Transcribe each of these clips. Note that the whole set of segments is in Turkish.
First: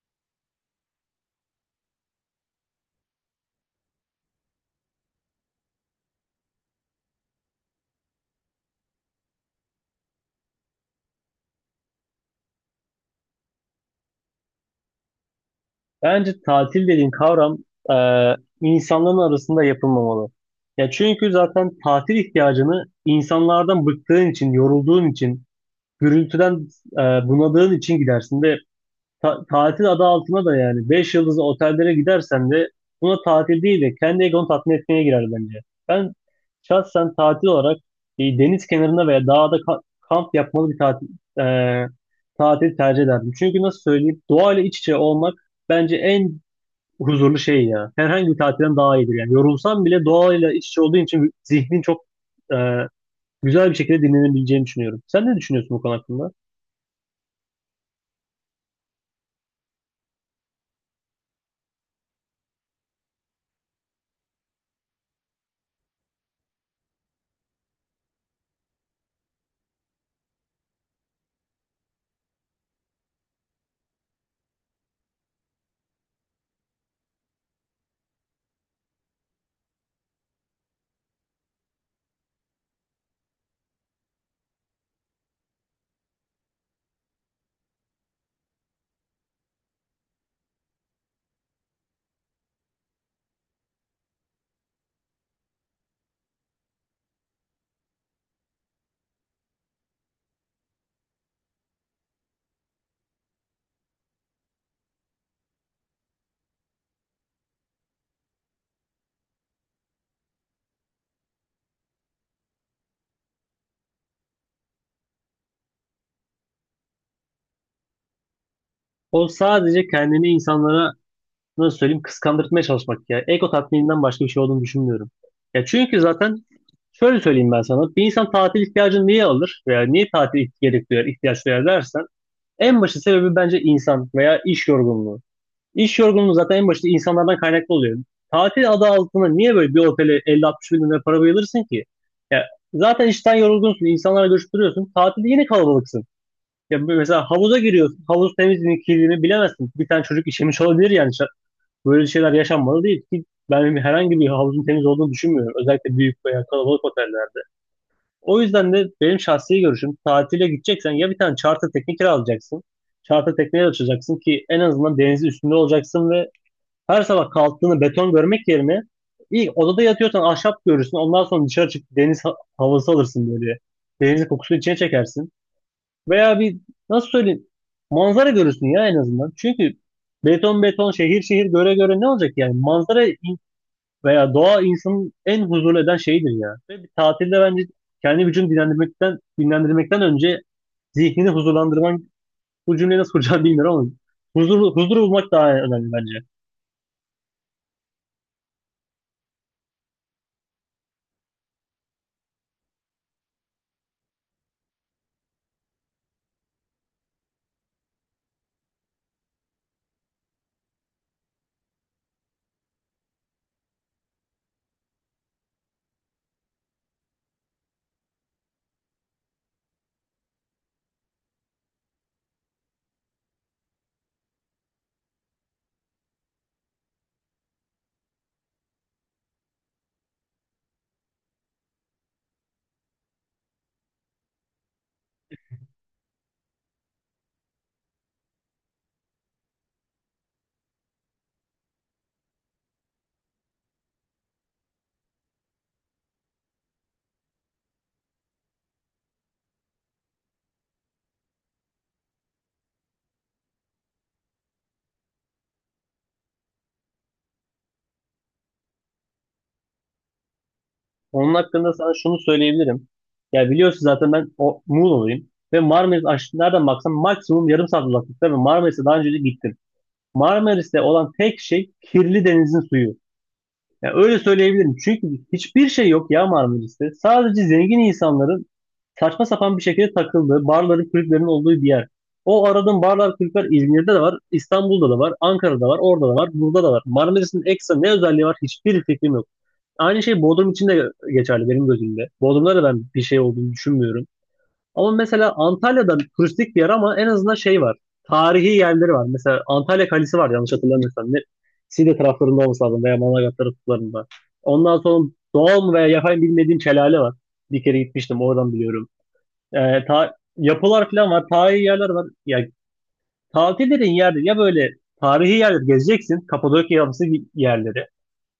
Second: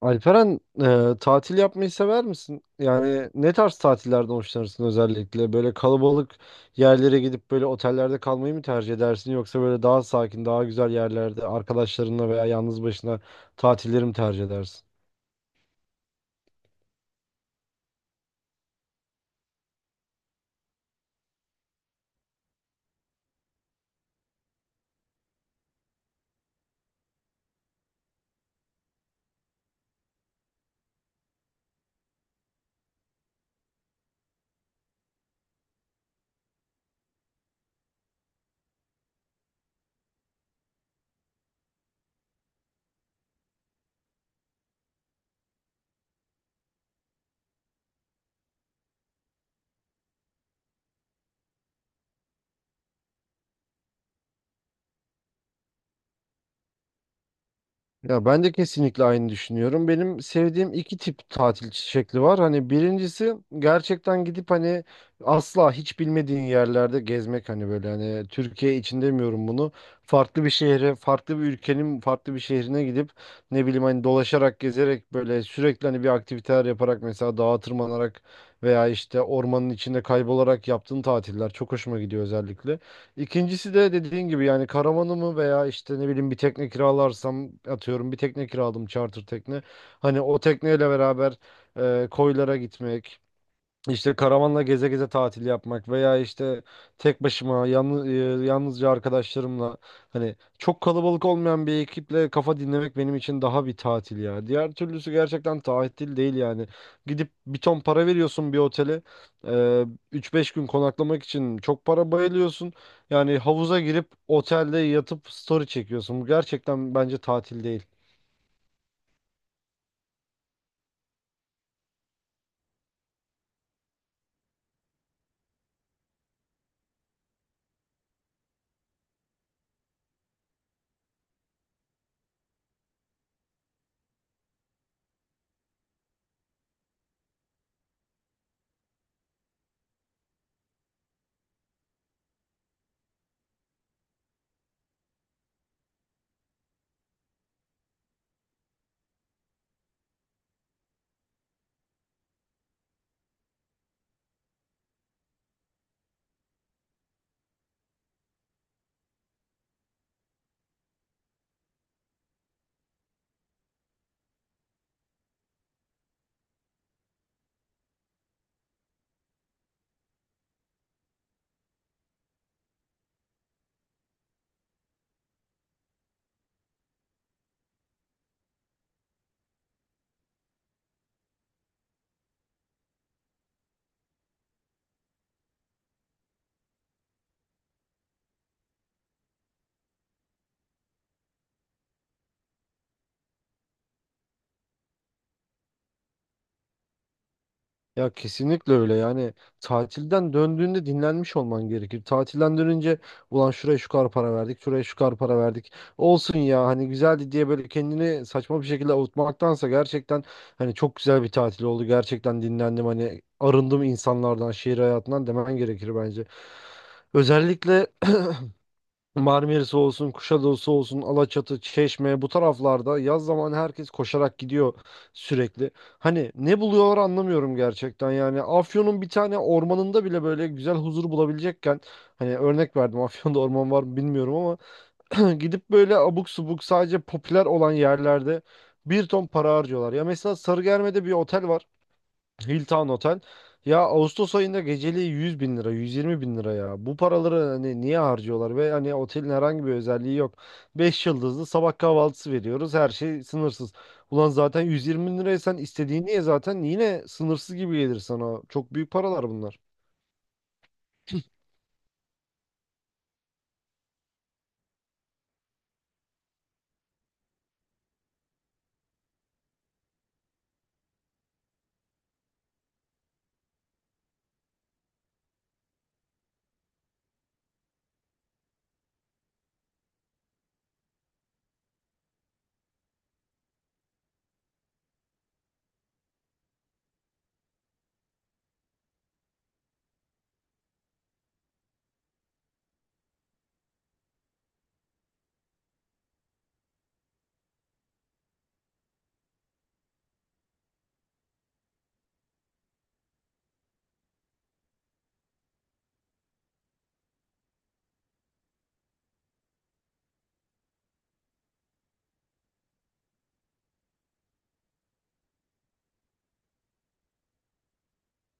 Alperen, tatil yapmayı sever misin? Yani ne tarz tatillerden hoşlanırsın özellikle? Böyle kalabalık yerlere gidip böyle otellerde kalmayı mı tercih edersin? Yoksa böyle daha sakin, daha güzel yerlerde arkadaşlarınla veya yalnız başına tatilleri mi tercih edersin? Bence tatil dediğin kavram e, insanların arasında yapılmamalı. Ya çünkü zaten tatil ihtiyacını insanlardan bıktığın için, yorulduğun için, gürültüden e, bunadığın için gidersin de tatil adı altına da yani 5 yıldızlı otellere gidersen de buna tatil değil de kendi egonu tatmin etmeye girer bence. Ben şahsen tatil olarak deniz kenarında veya dağda kamp yapmalı bir tatil e, tercih ederdim. Çünkü nasıl söyleyeyim, doğayla iç içe olmak bence en huzurlu şey ya. Herhangi bir tatilden daha iyidir yani. Yorulsam bile doğayla iç içe olduğun için zihnin çok e, güzel bir şekilde dinlenebileceğini düşünüyorum. Sen ne düşünüyorsun bu konu hakkında? Ya ben de kesinlikle aynı düşünüyorum. Benim sevdiğim iki tip tatil şekli var. Hani birincisi gerçekten gidip hani asla hiç bilmediğin yerlerde gezmek hani böyle hani Türkiye için demiyorum bunu. Farklı bir şehre, farklı bir ülkenin farklı bir şehrine gidip ne bileyim hani dolaşarak, gezerek böyle sürekli hani bir aktiviteler yaparak mesela dağa tırmanarak veya işte ormanın içinde kaybolarak yaptığın tatiller çok hoşuma gidiyor özellikle. İkincisi de dediğin gibi yani karavanımı veya işte ne bileyim bir tekne kiralarsam atıyorum bir tekne kiraladım charter tekne. Hani o tekneyle beraber, e, koylara gitmek işte karavanla geze geze tatil yapmak veya işte tek başıma yalnız, yalnızca arkadaşlarımla hani çok kalabalık olmayan bir ekiple kafa dinlemek benim için daha bir tatil ya. Diğer türlüsü gerçekten tatil değil yani. Gidip bir ton para veriyorsun bir otele. eee, 3-5 gün konaklamak için çok para bayılıyorsun. Yani havuza girip otelde yatıp story çekiyorsun. Bu gerçekten bence tatil değil. O sadece kendini insanlara nasıl söyleyeyim kıskandırtmaya çalışmak ya. Ego tatmininden başka bir şey olduğunu düşünmüyorum. Ya çünkü zaten şöyle söyleyeyim ben sana. Bir insan tatil ihtiyacını niye alır veya niye tatil gerek duyar, ihtiyaç duyar dersen en başı sebebi bence insan veya iş yorgunluğu. İş yorgunluğu zaten en başta insanlardan kaynaklı oluyor. Tatil adı altında niye böyle bir otele 50-60 bin lira para bayılırsın ki? Ya zaten işten yorgunsun, insanlarla görüştürüyorsun. Tatilde yine kalabalıksın. Ya mesela havuza giriyorsun. Havuz temizliğini, mi, bilemezsin. Bir tane çocuk işemiş olabilir yani. Böyle şeyler yaşanmalı değil ki ben herhangi bir havuzun temiz olduğunu düşünmüyorum. Özellikle büyük veya kalabalık otellerde. O yüzden de benim şahsi görüşüm tatile gideceksen ya bir tane charter tekne kiralayacaksın. Charter tekneye açacaksın ki en azından denizin üstünde olacaksın ve her sabah kalktığını beton görmek yerine ilk odada yatıyorsan ahşap görürsün. Ondan sonra dışarı çık deniz havası alırsın böyle. Denizin kokusunu içine çekersin. Veya bir nasıl söyleyeyim manzara görürsün ya en azından. Çünkü beton beton şehir şehir göre göre ne olacak yani? Veya doğa insanın en huzurlu eden şeyidir ya. Ve bir tatilde bence kendi vücudunu dinlendirmekten önce zihnini huzurlandırman bu cümleyi nasıl kuracağım bilmiyorum ama huzur bulmak daha önemli bence. Ya kesinlikle öyle yani tatilden döndüğünde dinlenmiş olman gerekir. Tatilden dönünce ulan şuraya şu kadar para verdik, şuraya şu kadar para verdik. Olsun ya hani güzeldi diye böyle kendini saçma bir şekilde avutmaktansa gerçekten hani çok güzel bir tatil oldu. Gerçekten dinlendim hani arındım insanlardan, şehir hayatından demen gerekir bence. Özellikle Marmaris olsun, Kuşadası olsun, Alaçatı, Çeşme bu taraflarda yaz zamanı herkes koşarak gidiyor sürekli. Hani ne buluyorlar anlamıyorum gerçekten yani. Afyon'un bir tane ormanında bile böyle güzel huzur bulabilecekken hani örnek verdim Afyon'da orman var mı bilmiyorum ama gidip böyle abuk subuk sadece popüler olan yerlerde bir ton para harcıyorlar. Ya mesela Sarıgerme'de bir otel var. Hilton Otel. Ya Ağustos ayında geceliği 100 bin lira, 120 bin lira ya. Bu paraları hani niye harcıyorlar ve hani otelin herhangi bir özelliği yok. Beş yıldızlı sabah kahvaltısı veriyoruz. Her şey sınırsız. Ulan zaten 120 bin liraya sen istediğini ye zaten yine sınırsız gibi gelir sana. Çok büyük paralar bunlar. Onun hakkında sana şunu söyleyebilirim. Ya biliyorsun zaten ben o Muğla'lıyım. Ve Marmaris nereden baksam maksimum yarım saat uzaklıkta ve Marmaris'e daha önce de gittim. Marmaris'te olan tek şey kirli denizin suyu. Ya öyle söyleyebilirim. Çünkü hiçbir şey yok ya Marmaris'te. Sadece zengin insanların saçma sapan bir şekilde takıldığı, barların, kulüplerin olduğu bir yer. O aradığın barlar, kulüpler İzmir'de de var, İstanbul'da da var, Ankara'da var, orada da var, burada da var. Marmaris'in ekstra ne özelliği var hiçbir fikrim yok. Aynı şey Bodrum için de geçerli benim gözümde. Bodrum'da da ben bir şey olduğunu düşünmüyorum. Ama mesela Antalya'da turistik bir yer ama en azından şey var. Tarihi yerleri var. Mesela Antalya Kalesi var yanlış hatırlamıyorsam. Ne, Side taraflarında olması lazım veya Manavgat taraflarında. Ondan sonra doğal mı veya yapay mı bilmediğim Çelale var. Bir kere gitmiştim oradan biliyorum. Yapılar falan var. Tarihi yerler var. Ya tatil dediğin yerde ya böyle tarihi yerleri gezeceksin. Kapadokya yapısı yerleri.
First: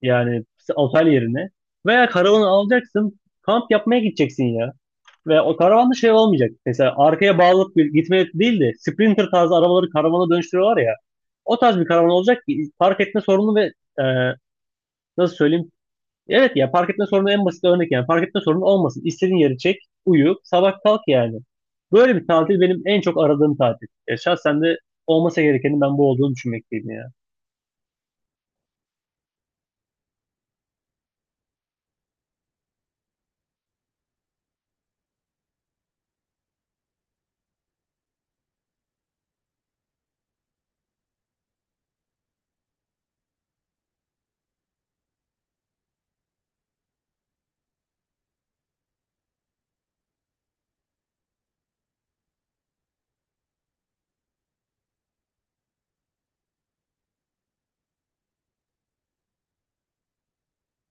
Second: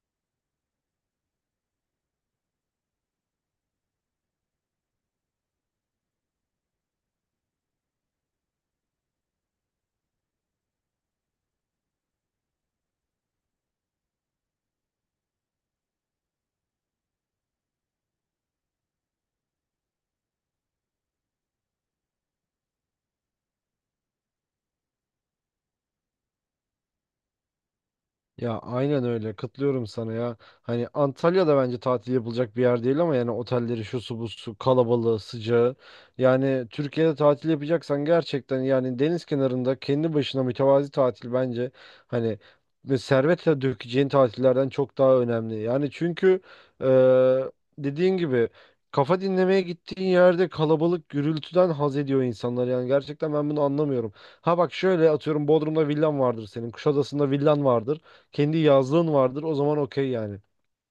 Yani otel yerine. Veya karavanı alacaksın. Kamp yapmaya gideceksin ya. Ve o karavanda şey olmayacak. Mesela arkaya bağlanıp bir gitmeye değil de Sprinter tarzı arabaları karavana dönüştürüyorlar ya. O tarz bir karavan olacak ki park etme sorunu ve e, nasıl söyleyeyim? Evet ya park etme sorunu en basit örnek yani. Park etme sorunu olmasın. İstediğin yeri çek, uyu, sabah kalk yani. Böyle bir tatil benim en çok aradığım tatil. Şahsen de olmasa gerekenin ben bu olduğunu düşünmekteyim yani. Ya aynen öyle katılıyorum sana ya. Hani Antalya'da bence tatil yapılacak bir yer değil ama yani otelleri şu su bu su kalabalığı sıcağı. Yani Türkiye'de tatil yapacaksan gerçekten yani deniz kenarında kendi başına mütevazi tatil bence hani ve servetle dökeceğin tatillerden çok daha önemli. Yani çünkü, eee, dediğin gibi kafa dinlemeye gittiğin yerde kalabalık gürültüden haz ediyor insanlar. Yani gerçekten ben bunu anlamıyorum. Ha bak şöyle atıyorum Bodrum'da villan vardır senin. Kuşadası'nda villan vardır kendi yazlığın vardır. O zaman okey yani.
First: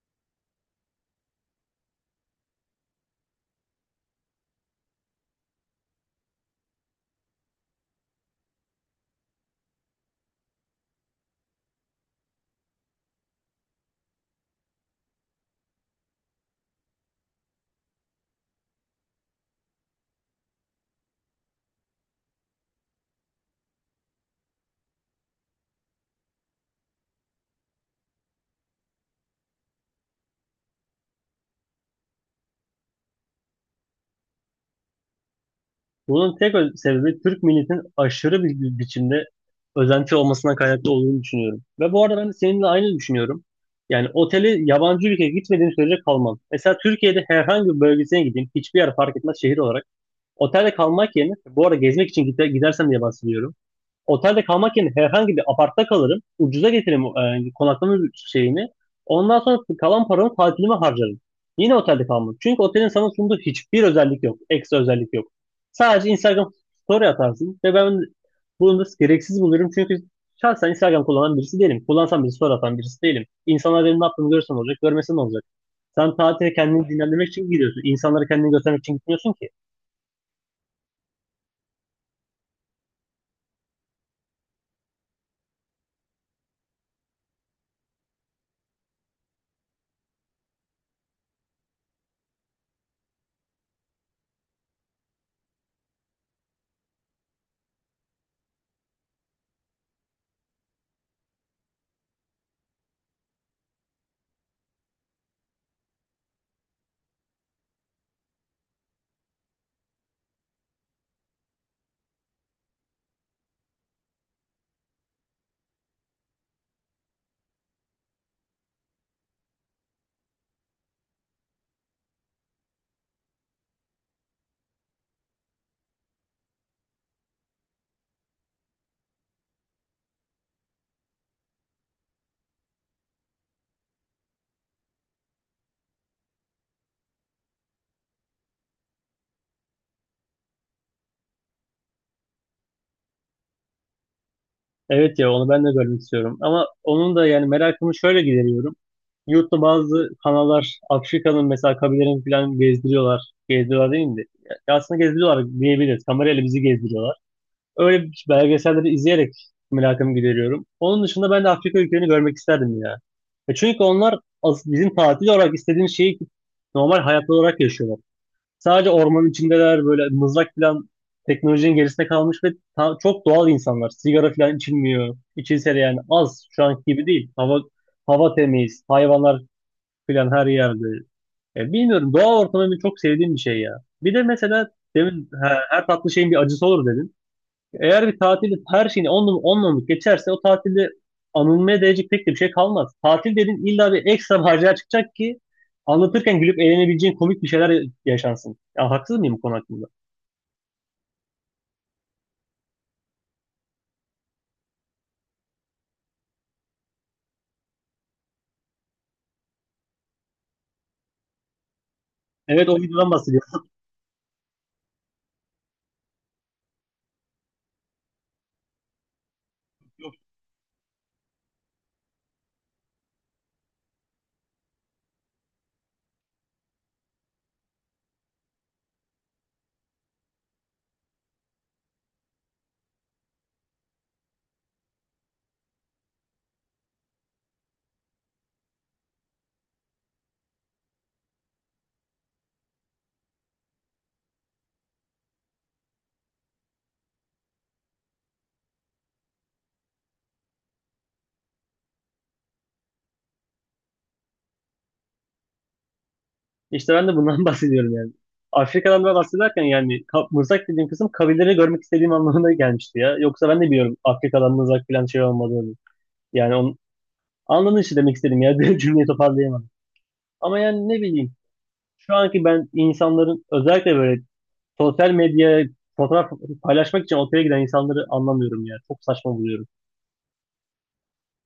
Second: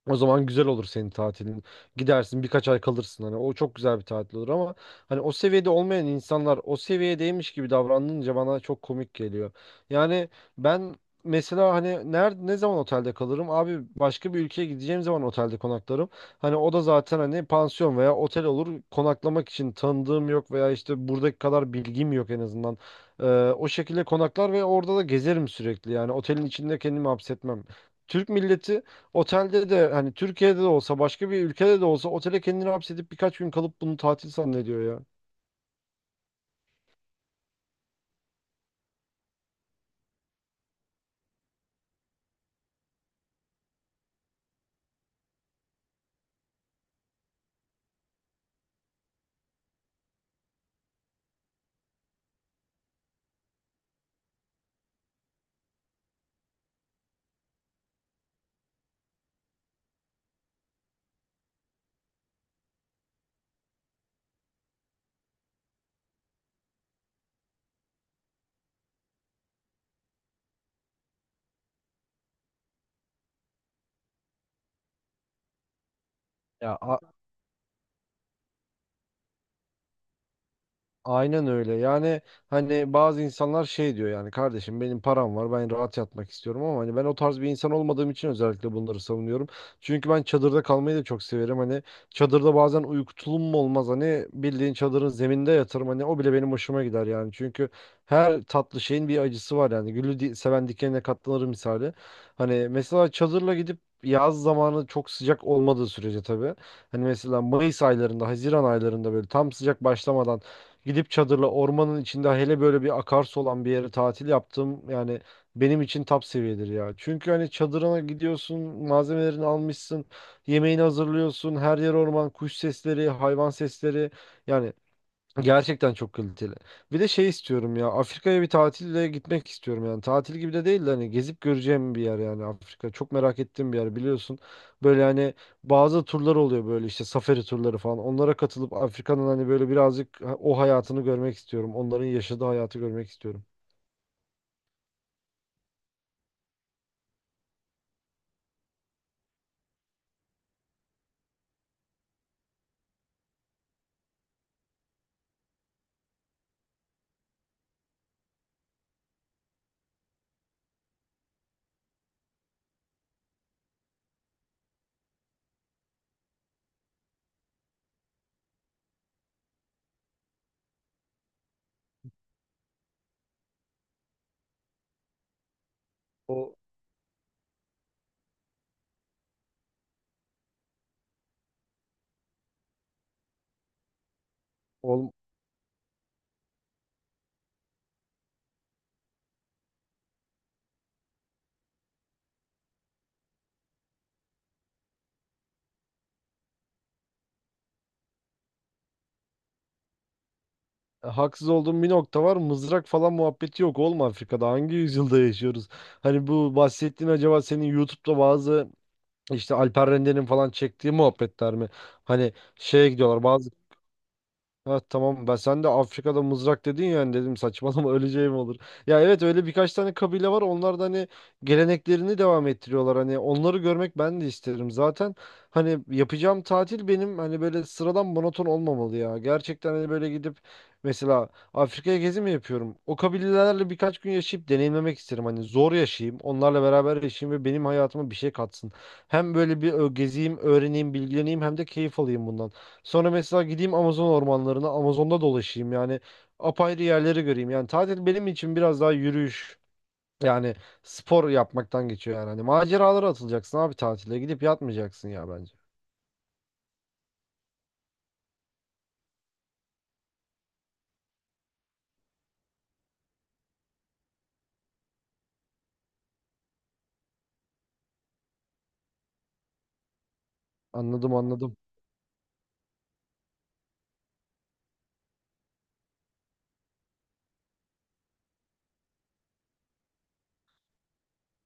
O zaman güzel olur senin tatilin. Gidersin birkaç ay kalırsın hani o çok güzel bir tatil olur ama hani o seviyede olmayan insanlar o seviyedeymiş gibi davranınca bana çok komik geliyor. Yani ben mesela hani nerede ne zaman otelde kalırım? Abi başka bir ülkeye gideceğim zaman otelde konaklarım. Hani o da zaten hani pansiyon veya otel olur. Konaklamak için tanıdığım yok veya işte buradaki kadar bilgim yok en azından. Ee, O şekilde konaklar ve orada da gezerim sürekli. Yani otelin içinde kendimi hapsetmem. Türk milleti otelde de hani Türkiye'de de olsa başka bir ülkede de olsa otele kendini hapsedip birkaç gün kalıp bunu tatil zannediyor ya. Bunun tek sebebi Türk milletinin aşırı bir biçimde özenti olmasına kaynaklı olduğunu düşünüyorum. Ve bu arada ben de seninle aynı düşünüyorum. Yani oteli yabancı ülkeye gitmediğim sürece kalmam. Mesela Türkiye'de herhangi bir bölgesine gideyim, hiçbir yer fark etmez şehir olarak. Otelde kalmak yerine, bu arada gezmek için gidersem diye bahsediyorum. Otelde kalmak yerine herhangi bir apartta kalırım. Ucuza getiririm konaklama şeyini. Ondan sonra kalan paramı tatilime harcarım. Yine otelde kalmam. Çünkü otelin sana sunduğu hiçbir özellik yok. Ekstra özellik yok. Sadece Instagram story atarsın ve ben bunu da gereksiz buluyorum. Çünkü şahsen Instagram kullanan birisi değilim. Kullansam bir story atan birisi değilim. İnsanlar benim ne yaptığımı görürsen olacak, görmesen olacak. Sen tatile Ya kendini dinlendirmek için gidiyorsun. İnsanlara kendini göstermek için gitmiyorsun ki. aynen öyle. Yani hani bazı insanlar şey diyor yani kardeşim benim param var ben rahat yatmak istiyorum ama hani ben o tarz bir insan olmadığım için özellikle bunları savunuyorum. Çünkü ben çadırda kalmayı da çok severim. Hani çadırda bazen uyku mu olmaz hani bildiğin çadırın zeminde yatırım hani o bile benim hoşuma gider yani. Çünkü her tatlı şeyin bir acısı var yani. Gülü seven dikenine katlanır misali. Hani mesela çadırla gidip yaz zamanı çok sıcak olmadığı sürece tabii. Hani mesela Mayıs aylarında, Haziran aylarında böyle tam sıcak başlamadan gidip çadırla ormanın içinde hele böyle bir akarsu olan bir yere tatil yaptım. Yani benim için top seviyedir ya. Çünkü hani çadırına gidiyorsun, malzemelerini almışsın, yemeğini hazırlıyorsun, her yer orman, kuş sesleri, hayvan sesleri. Yani gerçekten çok kaliteli. Bir de şey istiyorum ya. Afrika'ya bir tatille gitmek istiyorum yani. Tatil gibi de değil de hani gezip göreceğim bir yer yani Afrika. Çok merak ettiğim bir yer biliyorsun. Böyle hani bazı turlar oluyor böyle işte safari turları falan. Onlara katılıp Afrika'nın hani böyle birazcık o hayatını görmek istiyorum. Onların yaşadığı hayatı görmek istiyorum. Evet ya onu ben de görmek istiyorum. Ama onun da yani merakımı şöyle gideriyorum. Yurtta bazı kanallar Afrika'nın mesela kabilelerini falan gezdiriyorlar. Gezdiriyorlar değil mi? Ya aslında gezdiriyorlar diyebiliriz. Kamerayla bizi gezdiriyorlar. Öyle belgeselleri izleyerek merakımı gideriyorum. Onun dışında ben de Afrika ülkelerini görmek isterdim ya. Çünkü onlar bizim tatil olarak istediğimiz şeyi normal hayat olarak yaşıyorlar. Sadece ormanın içindeler böyle mızrak falan teknolojinin gerisinde kalmış ve çok doğal insanlar. Sigara falan içilmiyor. İçilse de yani az O şu anki gibi değil. Hava temiz, hayvanlar filan her yerde. Bilmiyorum doğa ortamı benim çok sevdiğim bir şey ya. Bir de mesela ol, demin ha, her tatlı şeyin bir acısı olur dedin. Eğer bir tatilde her şeyini onunla geçerse o tatilde anılmaya değecek pek de bir şey kalmaz. Tatil dedin illa bir ekstra macera çıkacak ki anlatırken gülüp eğlenebileceğin komik bir şeyler yaşansın. Ya haksız mıyım bu konu hakkında? haksız olduğum bir nokta var. Mızrak falan muhabbeti yok. Olma Afrika'da. Hangi yüzyılda yaşıyoruz? Hani bu bahsettiğin acaba senin YouTube'da bazı İşte Alper Rende'nin falan çektiği muhabbetler mi? Hani Evet o şeye videodan gidiyorlar. bahsediyorum. Ha, tamam ben sen de Afrika'da mızrak dedin yani dedim saçmalama öleceğim olur. Ya evet öyle birkaç tane kabile var onlar da hani geleneklerini devam ettiriyorlar hani onları görmek ben de isterim. Zaten hani yapacağım tatil benim hani böyle sıradan monoton olmamalı ya. Gerçekten hani böyle gidip mesela Afrika'ya gezi mi yapıyorum? O kabilelerle birkaç gün yaşayıp deneyimlemek isterim. Hani zor yaşayayım onlarla beraber yaşayayım ve benim hayatıma bir şey katsın. Hem böyle bir gezeyim öğreneyim bilgileneyim hem de keyif alayım bundan. Sonra mesela gideyim Amazon ormanlarına, Amazon'da dolaşayım yani apayrı yerleri göreyim. Yani tatil benim için biraz daha yürüyüş yani spor yapmaktan geçiyor yani. Hani maceralara atılacaksın abi tatile gidip yatmayacaksın ya bence. İşte ben de bundan bahsediyorum yani. Afrika'dan da bahsederken yani mırsak dediğim kısım kabileleri görmek istediğim anlamına gelmişti ya. Yoksa ben de biliyorum Afrika'dan mızrak falan şey olmadığını. Yani onun anladın işte demek istedim ya. Cümleyi toparlayamadım. Ama yani ne Anladım, bileyim. anladım. Şu anki ben insanların özellikle böyle sosyal medyaya fotoğraf paylaşmak için otele giden insanları anlamıyorum ya. Çok saçma buluyorum.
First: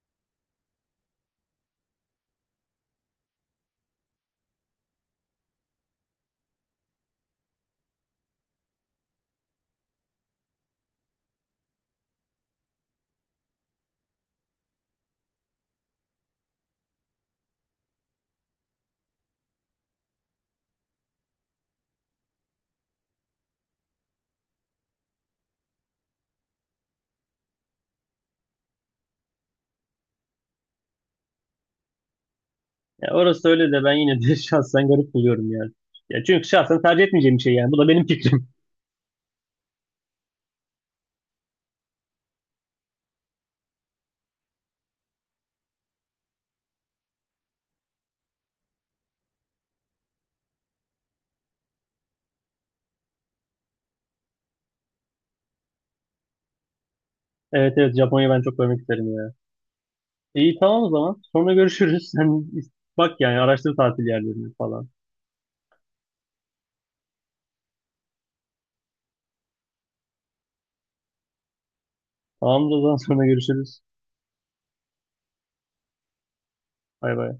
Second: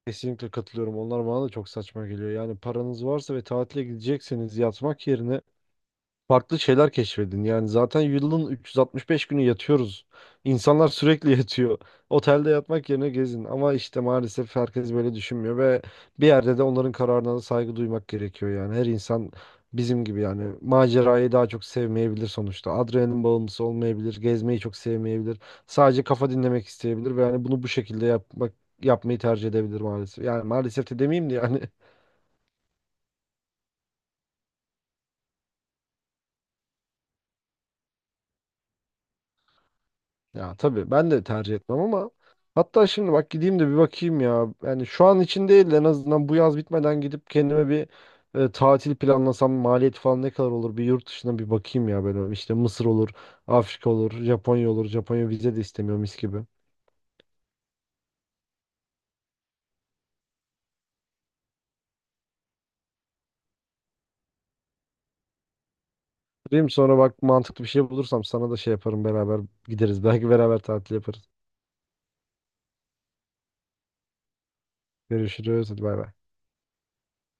Kesinlikle katılıyorum. Onlar bana da çok saçma geliyor. Yani paranız varsa ve tatile gidecekseniz yatmak yerine farklı şeyler keşfedin. Yani zaten yılın 365 günü yatıyoruz. İnsanlar sürekli yatıyor. Otelde yatmak yerine gezin. Ama işte maalesef herkes böyle düşünmüyor ve bir yerde de onların kararına da saygı duymak gerekiyor yani. Her insan bizim gibi yani macerayı daha çok sevmeyebilir sonuçta. Adrenalin bağımlısı olmayabilir, gezmeyi çok sevmeyebilir. Sadece kafa dinlemek isteyebilir ve yani bunu bu şekilde yapmayı tercih edebilir maalesef. Yani maalesef de demeyeyim de yani Ya orası öyle de ben yine de şahsen garip buluyorum yani. Ya çünkü şahsen tercih etmeyeceğim bir şey yani. Bu da benim fikrim. ya tabii ben de tercih etmem ama hatta şimdi bak gideyim de bir bakayım ya. Yani şu an için değil de en azından bu yaz bitmeden gidip kendime bir, tatil planlasam maliyet falan ne kadar olur bir yurt dışına bir bakayım ya böyle işte Mısır olur, Afrika olur, Japonya olur. Japonya vize de istemiyor mis gibi. Evet evet, Japonya'yı ben çok görmek isterim ya. İyi, tamam o zaman. Sonra görüşürüz. Sen bak yani, araştır tatil yerlerini falan. Diyeyim sonra bak mantıklı bir şey bulursam sana da şey yaparım beraber gideriz. Belki beraber tatil yaparız. Tamam o zaman, sonra görüşürüz. Görüşürüz. Hadi bay bay. Bay bay.